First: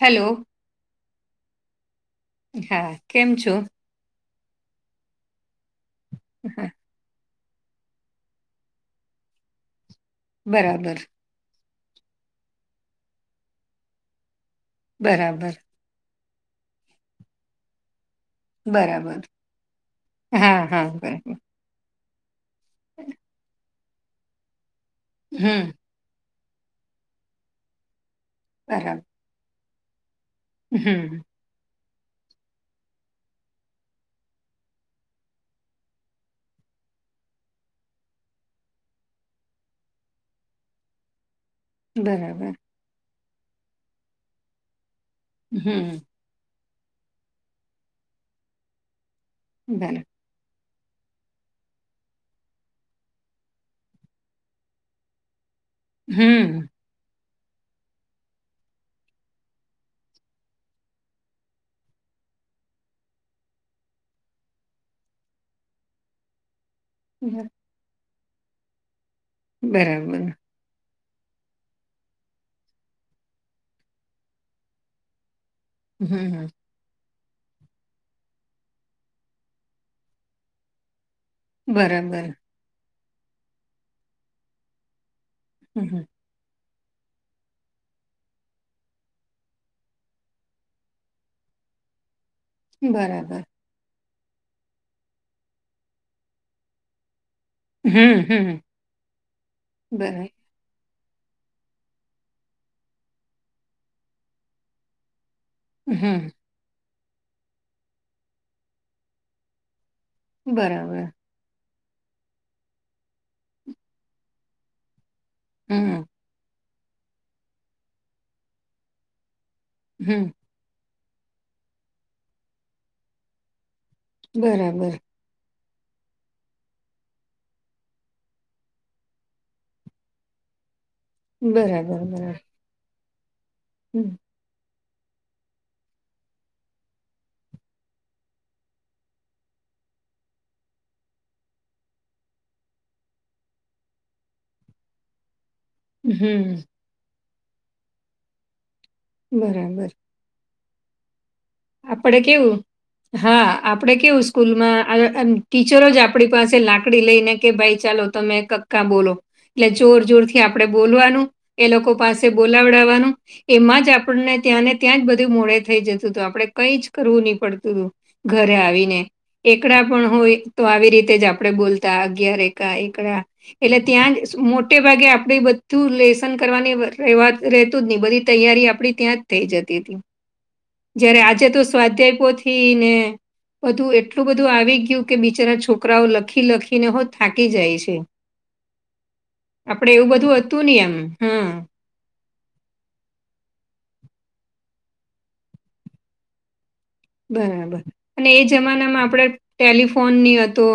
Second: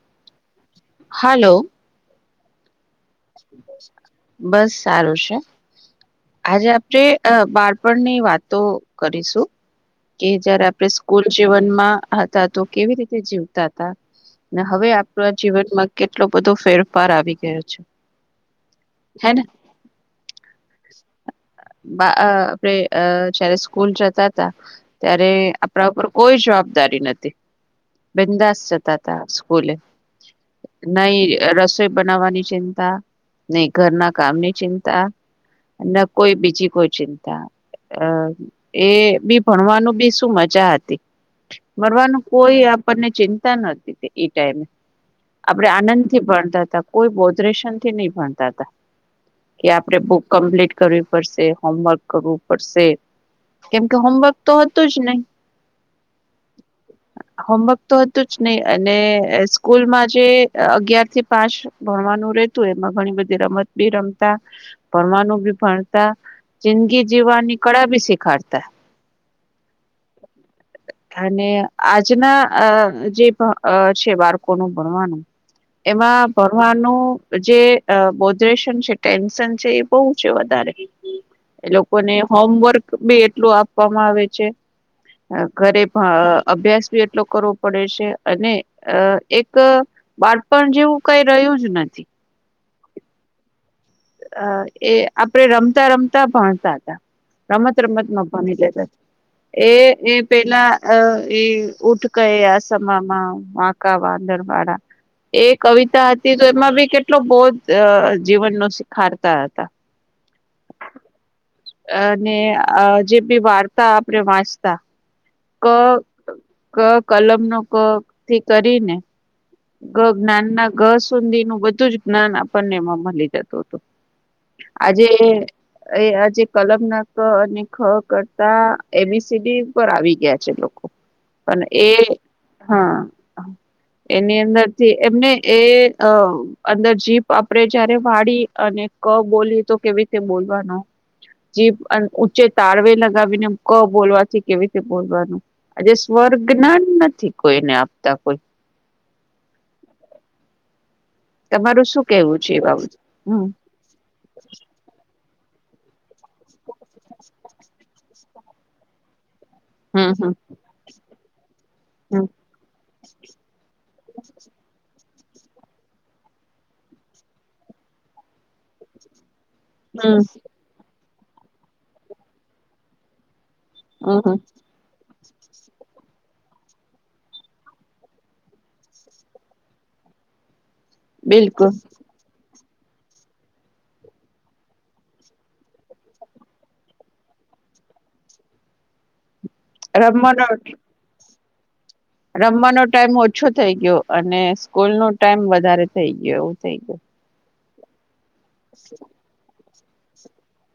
Hello. Hello. હા. કેમ છો? બસ સારું સે. આજે હા, આપણે અહ બાળપણની વાતો કરીશું. કે જયારે આપણે બરાબર સ્કૂલ જીવનમાં હતા, તો કેવી રીતે જીવતા તા. ને હવે આપણા બરાબર જીવનમાં કેટલો બધો ફેરફાર આવી ગયો છે. બરાબર. હે ને હા, હા બરાબર. બા અહ આપણે જયારે સ્કૂલ જતા હતા, ત્યારે હમ આપણા ઉપર કોઈ જવાબદારી નહોતી. બિંદાસ બરાબર જતા હતા સ્કૂલે. હમ નહીં રસોઈ બનાવવાની ચિંતા, નહીં ઘરના કામની ચિંતા. ન કોઈ બીજી કોઈ ચિંતા. અહ એ બી ભણવાનું બી શું મજા હતી. મળવાનું બરાબર કોઈ એ આપણને ચિંતા નતી કે ઈ ટાઈમે. આપણેે હમ આનંદ થી ભણતા તા, કોઈ બોધરેેશનથી નહીં ભણતા તા. કે આપણે બરા બુક કમ્પ્લીટ કરવી પડશે, હોમવર્ક કરવું પડશે. કેમ કે હોમવર્ક તો હતું જ નહીં. હમ્મ. હોમવર્ક તો હતું જ નહી અને સ્કૂલમાં જે અગિયાર થી પાંચ ભણવાનું રેહતું એમાં ઘણી બધી રમત બી રમતા ભણવાનું બી ભણતા જિંદગી જીવાની કળા બી શીખાડસે. બરાબર. અને આજના અહ જે છે અહ બાળકોનું ભણવાનું એમાં હમ ભણવાનું જે અહ બોધરેેશન છે ટેન્શન છે એ બહુ છે વધારે. એ લોકોને બરાબર હોમવર્ક બી એટલું આપવામાં આવે છે અહ ઘરે ભ હમ અભ્યાસ બી એટ લો કરવો પડે છે અને અહ એક અહ બાળપણ જેવું કઈ રહ્યું જ નથી. બરાબર. અહ એ આપડે રમતા રમતા ભણતા હતા. રમત હમ રમતમાં ભણી હમ લેતા એ એ બરા પેલા અહ એ ઉઠ કયા સમા માં વાંકા વાદળ વાળા એક કવિતા હમ હતી તો એમાં બી કેટલો બૌધ અહ જીવનનો શીખાડતા હતા. બરાબર. અને અહ જે બી વાર્તા આપણે વાંચતા ક હમ ક કલમ નો ક થી કરી ને ગ હમ જ્ઞાનના ગ સુધી નું બધું જ જ્ઞાન આપણને એમાં મલી જતું હતું. બરાબર આજે એ આજે કલમના ક અને ખ કરતા એ બી સી ડી ઉપર આવી ગયા છે લોક પણ બરાબર એ બરાબર હા હમ ની અંદરથી એમને એ અહ અંદર જીભ આપણેે જયારે વાળી અને ક બોલીએ તો કેવી રીતે બોલવાનો જીભ અને ઊચે તાળવે લગાવીને ક બોલવાથી કેવી રીતે બોલવાનું. આજે હમ, સ્વર્ગના ગ્યાન નથી કોઈને આપતા કોઈ. બરાબર. તમારું શું આપડે છે કેવું એ બાબત હમ હા. આપડે કેવું સ્કૂલમાં અહ આમ ટીચરો જ આપડી પાસે લાકડી લઈને કે ભાઈ તમે કક્ કા બોલો એટલે જોર હમ જોર હમ થી આપડે બોલવાનું એ લોકો પાસે બોલાવડાવાનું એમાં જ આપણને ત્યાંને ત્યાં જ બધું મોડે થઈ જતું હતું આપડે કઈ જ કરવું નહી પડતું તું ઘરે આવીને એકડા પણ હમ હોય તો આવી રીતે જ આપડે બોલતા અગયાર એકા એકડા એટલે ત્યાં હમ હમ જ મો તે ભાગે આપડી બધુ લેસન કરવાની રહેવાત રહેતુજ નહી બધી તૈયારી આપડી ત્યાંજ થઈ જતી હતી. જયારે આજે તો બિલકુલ સ્વાધ્યાયપોથી ને બધું એટલું બધું આવી ગયું કે બિચારા છોકરાઓ લખી લખીને હો થાકી જાય છે. આપડે એવુ બધુ રમવાનો હતુ ની એમ હમ્મ. રમવાનો ટાઈમ ઓછો થઇ ગયો અને સ્કૂલ નો ટાઈમ વધારે થઇ ગયો એવું થઈ ગયુ. બરાબર અને એ જમાનામાં આપડે ટેલિફોન ની હતો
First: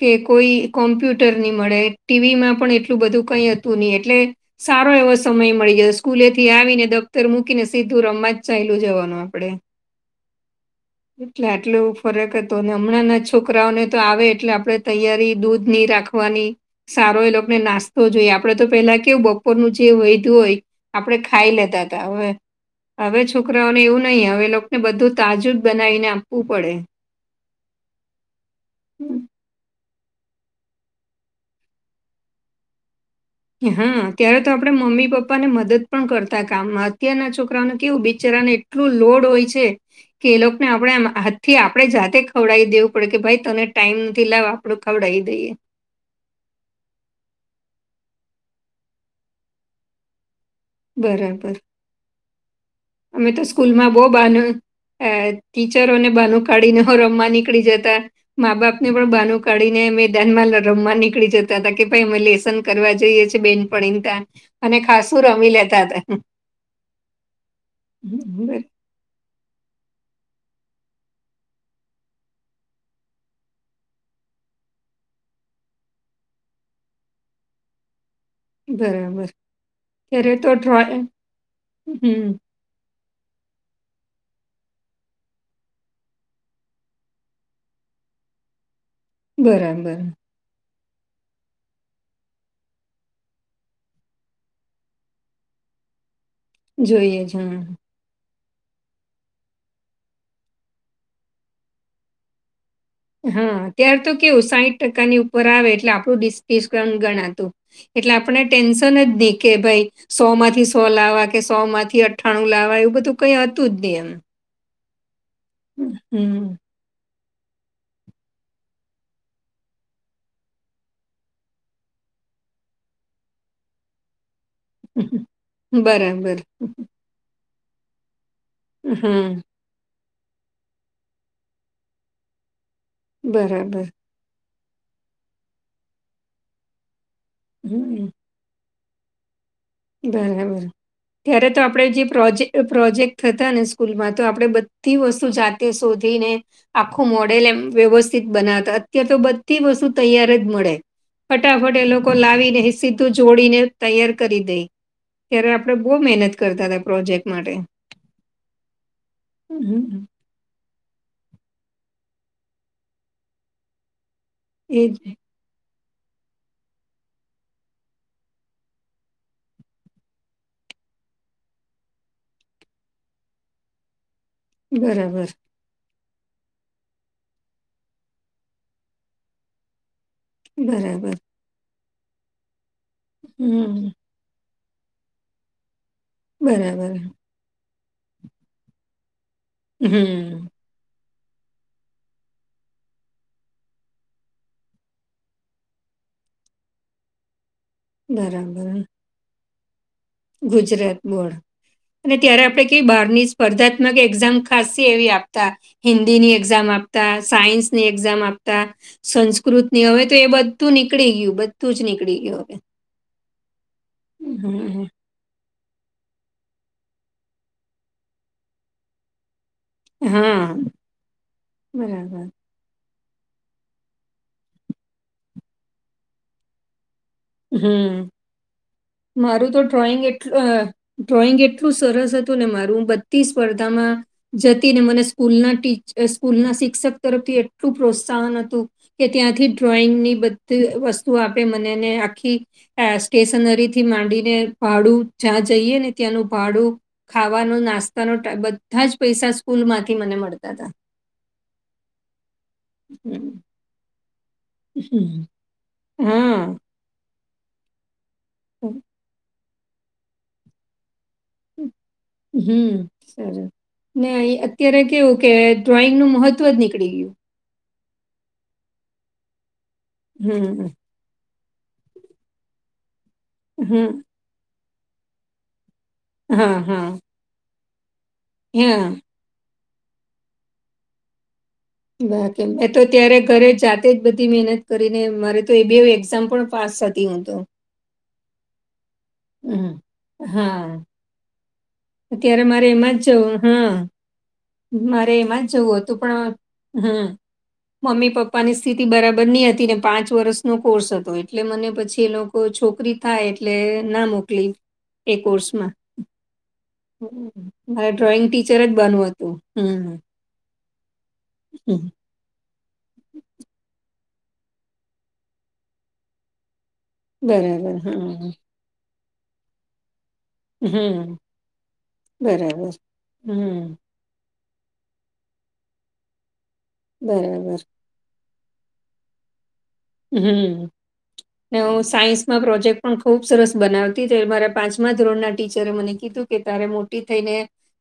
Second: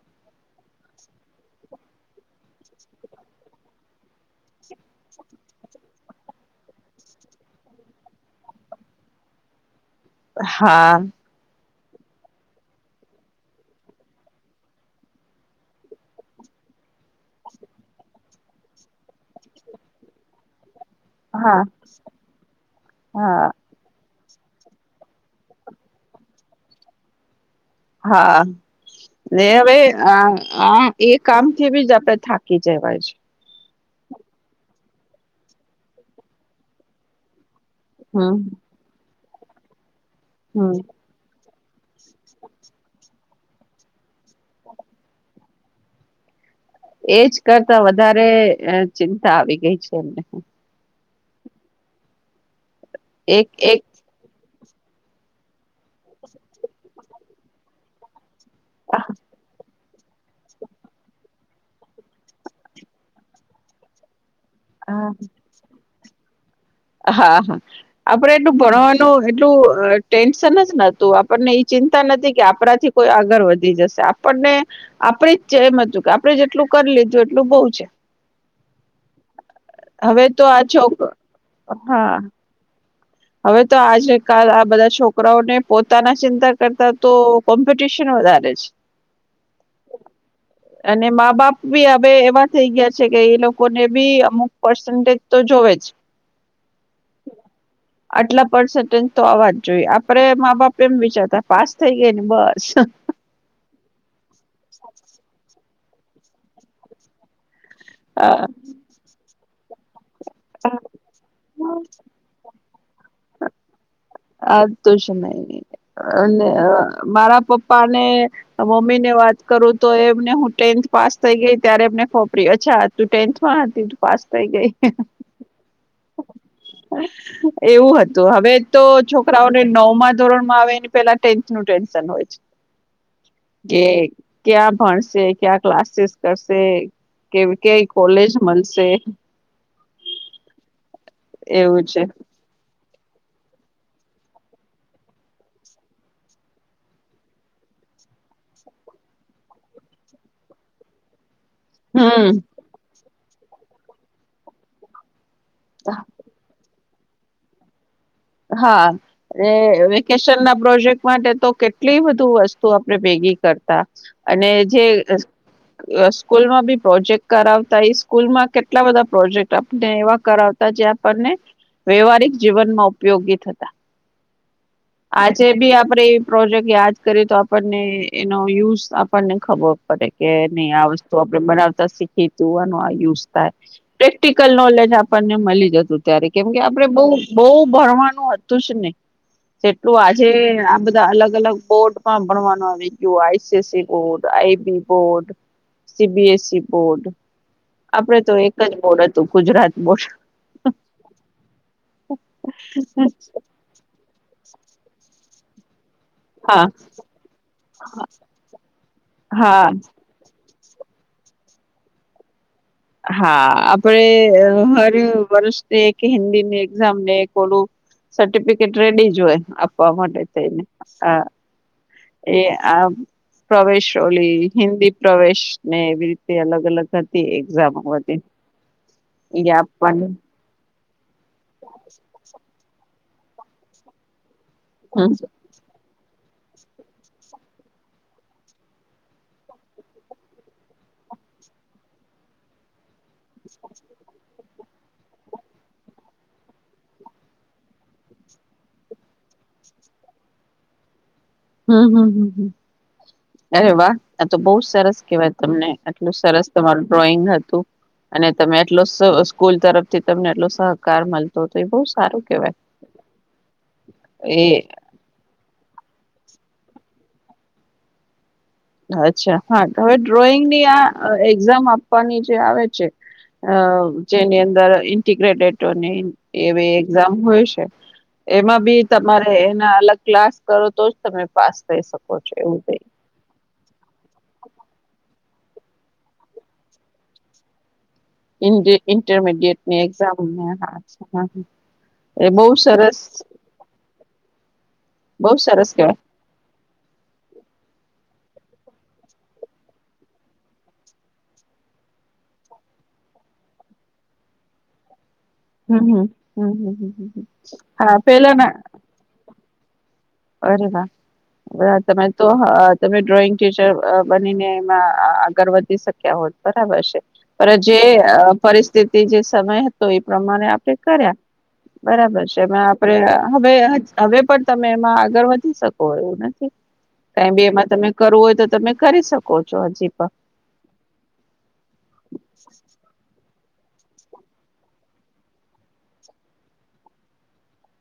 કે કોઈ કોમ્પ્યુટર નહી મળે ટી વી માં પણ એટલું બધું કઈ હતું નહી એટલે સારો એવો સમય મળી જાય સ્કૂલે થી આવીને દફ્તર મૂકીને સીધું રમવા જ ચાલી જવાનુ આપડે. હા. એટલે આટલો એવુ ફરક હતો, અને હમણાં ના છોકરાઓને તો આવે, એટલે આપડે તૈયારી દૂધ ની રાખવા. વાની સારો એલોકોને નાસ્તો જોઈએ, આપડે તો પેલા કેવું બપોરનુ જે વયધુ હોય. આપણે ખાઈ હા લેતા હતા, હવે હવે હા છોકરાઓને એવુ નહી હવે બધું. તાજુ બનાવીને આપવુ પડે. હા. ને હવે એ કામથીજ આપડે થાકી જવાય છે. હા, ત્યારે તો આપણે મમ્મી પાપાને મદદ પણ કરતા, કામમાં અત્યારના છોકરા. કેવું હમ બિચરાને એટલું લોડ હોય છે કે, એ લોકોને હમ. આપણે થી આપડે જાતે ખવડાવી દેવું પડે કે, ભાઈ તને ટાઈમ નથી લાવું, આપડું ખવડાવી દઈએ. એ જ કરતા વધારે ચિંતા આવી ગઈ છે એમને. બરાબર, અમે તો એક એક સ્કૂલમાં બહુ બાનું ટીચરોને બાનું કાઢીને, હો રમવા નીકળી જતા. મા-બાપ ને પણ બાનું કાઢીને અ મેદાનમાં રમવા નીકળી જતા હતા કે, ભાઈ અમે લેસન કરવા જઈએ છીએ, બેનપણીતા. અને ખાસું રમી લેતા હતા. હા, હા આપડે એટલું બર- ભણવાનું. તો એટલું ટેન્શન જ નતું, આપણને ચિંતા નથી કે, આપણાથી કોઈ આગળ વધી જશે. પણને આપણે જ જે એમ હતું કે, આપણે જેટલું કરી લીધું, એટલું બઉ છે. બરાબર. હવે તો આ છોક હા. હમ હવે તો આજે કાલે, આ બધા છોકરાઓને પોતાના ચિંતા કરતા તો કોમ્પિટિશન વધારે છે. [unintelligible] બરાબર. હ. અને મા-બાપ બી હવે એવા થઈ ગયા છે કે, એ લોકોને બી અમુક પર્સન્ટેજ તો જોવે જ. જોયે જ હા. આટલા પર્સન્ટેજ તો આવવાજ જોઈએ, આપડે મા-બાપ એમ વિચારતા પાસ થઈ ગયા ને બસ. હા, ત્યાર તો કેવું સાહીઠ ટકાની ઉપર આવે, એટલે આપણું ડિસ્કાઉન્ટ ગણાતું. એટલે આપણે ટેન્શનજનની કે ભાઈ. સો માંથી સો લાવવા કે, સો માંથી અઠ્ઠાણું લાવવા, એવું બધું કઈ હતું જ નહી એમ. આ તું સમય અને હમ્મ. મારા પપ્પા ને. મમ્મી ને વાત કરું તો, એમને હું ટેન્થ પાસ થઈ ગઈ, ત્યારે એમને ખબર પરી અચ્છા. તું ટેન્થ માં હતી, તું પાસ થઈ ગઈ. બરાબર. એવું હતું, હવે તો હમ્મ, છોકરાઓ નવમાં ધોરણમાં આવે, એ પેલાજ ટેન્શન હોય છે. બરાબર. ક્યા ભણશે? ક્યાં ક્લાસીસ કરશે? કઈ હમ્મ, કોલેજ મળશે? બરાબર, ત્યારે તો આપણે એવું જે છે પ્રોજેક પ્રોજેક્ટ થતા ને, સ્કૂલમાં તો આપણેે બધી વસ્તુ જાતે શોધીને આખું મોડેલ એમ વ્યવસ્થિત બનાવતા, અત્યારે તો બધી વસ્તુ તૈયાર જ મળે. ફટાફટ એ લોકો હમ લાવીને, સીધું જોડીને તૈયાર કરી દે. ત્યારે આપડે બહુ મહેનત કરતા હતા, પ્રોજેક્ટ માટે. હા હમ [unintelligible] પ્રોજેક્ટ માટે તો કેટલી બધું વસ્તુ આપડે ભેગી કરતા અને જે એજ અ સ્કૂલમાં બી પ્રોજેક્ટ કરાવતા એ સ્કૂલમાં કેટલા બધા પ્રોજેક્ટ આપને એવા કરાવ તા જે આપણને વ્યવહારિક જીવનમાં ઉપ યોગી થતા. બરાબર આજે બી આપણેે પ્રોજેક્ટ યાદ કરીએ તો આપણને એનો યુઝ આપણને ખબર પડે. કે નહી આ વસ્તુ બરાબર આપણે બનાવતા શીખી તું આનો આ યુઝ થાય. હમ પ્રેક્ટિકલ નોલેજ આપણને મળી જતું ત્યારે કેમ કે આપણે બરાબર બહુ બહુ ભણવાનું હતું જ નહીં. જેટલું આજે હમ આ બધા અલગ-અલગ બોર્ડમાં ભણવાનું આવી ગયું. ICC board, IB board. CBSE board. આપડે તો એક જ બરાબર બોર્ડ હતું ગુજરાત બોર્ડ. ગુજરાત બોર્ડ. અને ત્યારે આપણે કઈ બારની જ સ્પર્ધાત્મક એક્ઝામ ખાસી એવી આપતા. હિન્દીની હા એક્ઝામ આપતા, સાયન્સની એક્ઝામ આપતા, હા સંસ્કૃતની હવે તો એ બધું નીકળી ગયું. બધું જ નીકળી ગયું હવે. હા આપણે હર વર્ષ એક હિન્દીની એક્ઝામને એક ઓલું સર્ટિફિકેટ રેડી જ હોય. હમ [unintelligible] હા હા બરાબર. આ પ્રવેશ ઓલી હિન્દી પ્રવેશને એવી રીતે અલગ અલગ હત તે એક્ઝામો હમ હતી. એ મારું તો ડ્રોઈંગ આપવાની એટલું અ ડ્રોઈંગ એટલું સરસ હતું ને મારું હું બધી સ્પર્ધામાં જતી ને મને હમ સ્કૂલના ટી સ્કૂલના શિક્ષક તરફથી એટલું પ્રોત્સાહન હતું. કે ત્યાંથી ડ્રોઈંગની બધી વસ્તુ આપે મને ને આ ખી આ સ્ટેશનરીથી માંડીને ભાડું જ્યાં જઈએ ને ત્યાંનું ભાડું ખાવાનો નાસ્તાનો બધા જ પૈસા સ્કૂલમાંથી મને મળતા હતા. હમ્મ હમ્મ હમ્મ હમ્મ. હમ્મ. અરે વાહ! આ તો બહુ સરસ કેવાય તમને આટલું હા સરસ તમારું ડ્રોઈંગ હતું. અને તમે એટલો સ સ્કૂલ તરફથી તમને એટલો સહકાર મલ હમ્મ સરસ ને એ અત્યારે કેવું કે ડ્રોઈંગનું મહત્વ જ નીકળી ગયું. અચ્છા હા. હવે ડ્રોઈંગની હમ, આ એક્ઝામ આપવાની જે આવે છે. અ હમ. જેની અંદર ઇન્ટીગ્રેટેટ હા, એવી હા. એક્ઝામ હોય છે. એમાં બી હા, તમારે એના અલગ ક્લાસ કરો તો જ તમે પાસ થઈ શકો વા છો કેમ એવું એ તો ત્યારે ઘરે જા તેજ બધી મહેનત કરીને મારે તો એ બી એક્ઝામ પણ પાસ થતી હું તો. હમ. ઇન્ટરમીડિયેટની એક્ઝામ ને [inaudible] અત્યારે મારે એમાં જ જવું હા મારે બહુ એમાં જ સરસ જવું હતું કેવાય પણ હમ્મ. મમ્મી પપ્પાની સ્થિતિ બરાબર ની હતી ને પાંચ વર્ષનો કોર્સ હતો એટલે મને પછી એ લોક કો છોકરી થાય એટલે ના મોકલી. એ કોર્સમાં હમ્મ હમ્મ હમ્મ. મારે ડ્રોઈંગ ટીચર જ બનવું હતું. હમ અરે વાહ! વાહ! હમ. તમે તો તમે ડ્રોઈંગ ટીચર બનીને એમાં આગળ વધી શક્યા હોત બરાબર છે. પણ જે બરાબર. પરિસ્થિતિ જે સમય તો એ પ્રમાણે હમ, આપડે હમ. કર્યા બરાબર છે ને આપડે હવે હવે પણ તમે એમાં આગળ વધી શકો એવું નથી કઈ બી બરાબર. એમાં તમે કરવું હોય તો તમે કરી શકો છો હજીપણ હમ ને હું સાયન્સમાં પ્રોજેક્ટ પણ ખુબ સરસ બનાવતી તો એ મારા પાંચમા ધોરણના ટીચરે મને કીધું કે તારે મોટી થઈ ને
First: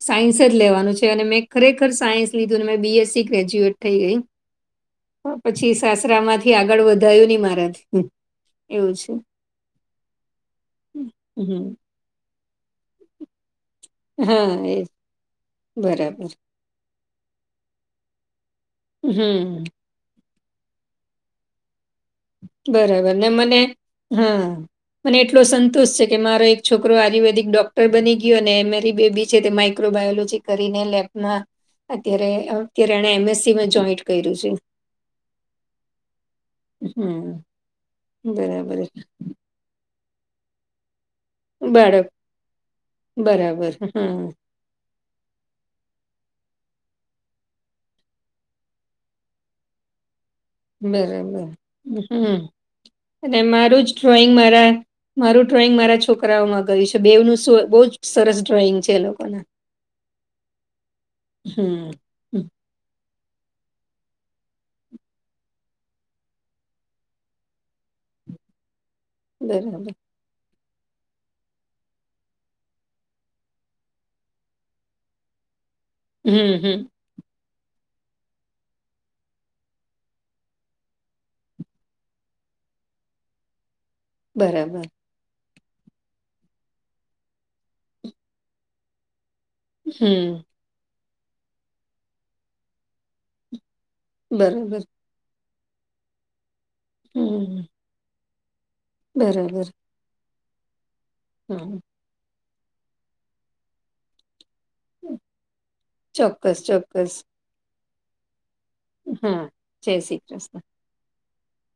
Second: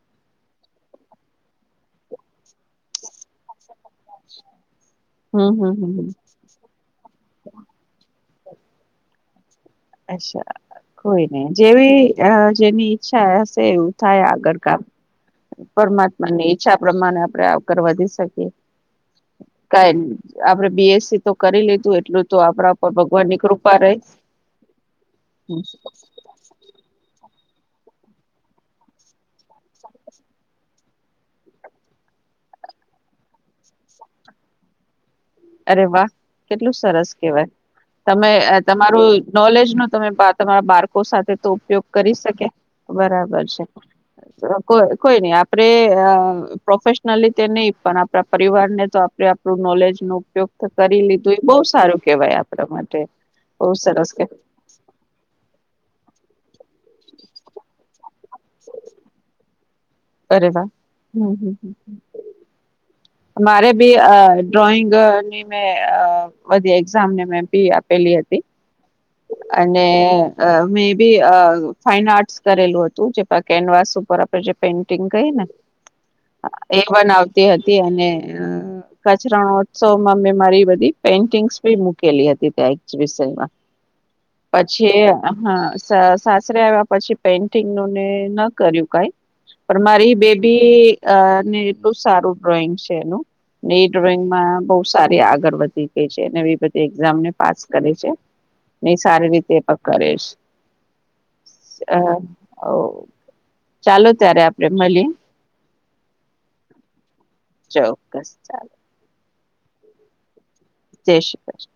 સાયન્સ જ લેવાનું છે અને મેં ખરેખર સાયન્સ લીધું ને મેં બીએસસી ગ્રેજ્યુએટ થઈ ગઈ. હ [unintelligible] પછી સાસરામાંથી આગળ વધાયું નહી મારાથી એવું છે. અચ્છા કોઈ નહી હમ્મ. જેવી અ જેની ઈચ્છા હશે એવું થાય હા, આગળ એ કામ બરાબર. પરમાત્મા ની ઈચ્છા પ્રમાણે આપણે આવકર વધી શકીએ. હમ કઈ નહી આપડે બીએસસી તો કરી લીધું એટલું તો આપણા ઉપર ભગવાન ની કૃપા રહી હમ મને એટલો સંતોષ છે કે મારો એક છોકરો આયુર્વેદિક ડોક્ટર બની ગયો અને એમેરી બેબી છે તે માઈક્રો બાયોલોજી કરીને લેબમાં અત્યારે અત્યારે એણે એમએસસી મા જોઈન્ટ કર્યું છે. અરે વાહ કેટલું સરસ હમ કેવાય તમે એ બરાબર તમારી નોલેજ નું તમે બા તમારા બાળકો સાથે તો ઉપયોગ બાળક કરી શકે બરાબર છે. કોઈ કોઈ નઈ આપડે અ પ્રોફેશનલી તે નહી પણ આપણા પરિવાર ને તો આપે આપણું નોલેજ નો ઉપયોગ તો કરી લીધું એ બરાબર બહુ સારું કેવાય હમ આપણા માટે અને બઉ મારું જ સરસ કેય ડ્રોઈંગ મારા મારું ડ્રોઈંગ મારા છોકરાઓમાં ગયું છે બેવનું શું બહુ જ સરસ ડ્રોઈંગ છે એ લોકોના અરે વાહ હમ હમ હ હમ, મારે બી અ ડ્રોઈંગની મેં અ બધી એક્ઝામ ને મેં ભી આપેલી હતી અને બરાબર અ મે બી અ ફાઈન આર્ટસ કરેલું હતું જે પ કેનવાસ ઉપર આપણે જે પેઇન્ટિંગ કઈ ને હમ હમ એક વન આવતી હતી અને કચ્છ રણોત્સવમાં મેં મારી બધી પેઇન્ટિંગ્સ ભી મુકેલી હતી ત્યાં એક્ઝિબિશનમાં બરાબર પછી એ અહ સાસરે આવ્યા પછી પેઇન્ટિંગ નુંને ન કર્યું કઈ પણ મારી હમ બેબી એ ને એટલું સારું ડ્રોઈંગ છે એનું એ ડ્રોઈંગ માં બહુ બરાબર સારી તે આગળ વધી ગઈ છે ને એ બધી એક્ઝામને હમ કરે છે. નહી સારી રીતે એ પણ કરેશ હમ અ ઓ ચાલો ત્યારે આપડે મલે ચોક્કસ ચોક્કસ ચોક્કસ ચાલ હમ જય શ્રી કૃષ્ણ જય શ્રી કૃષ્ણ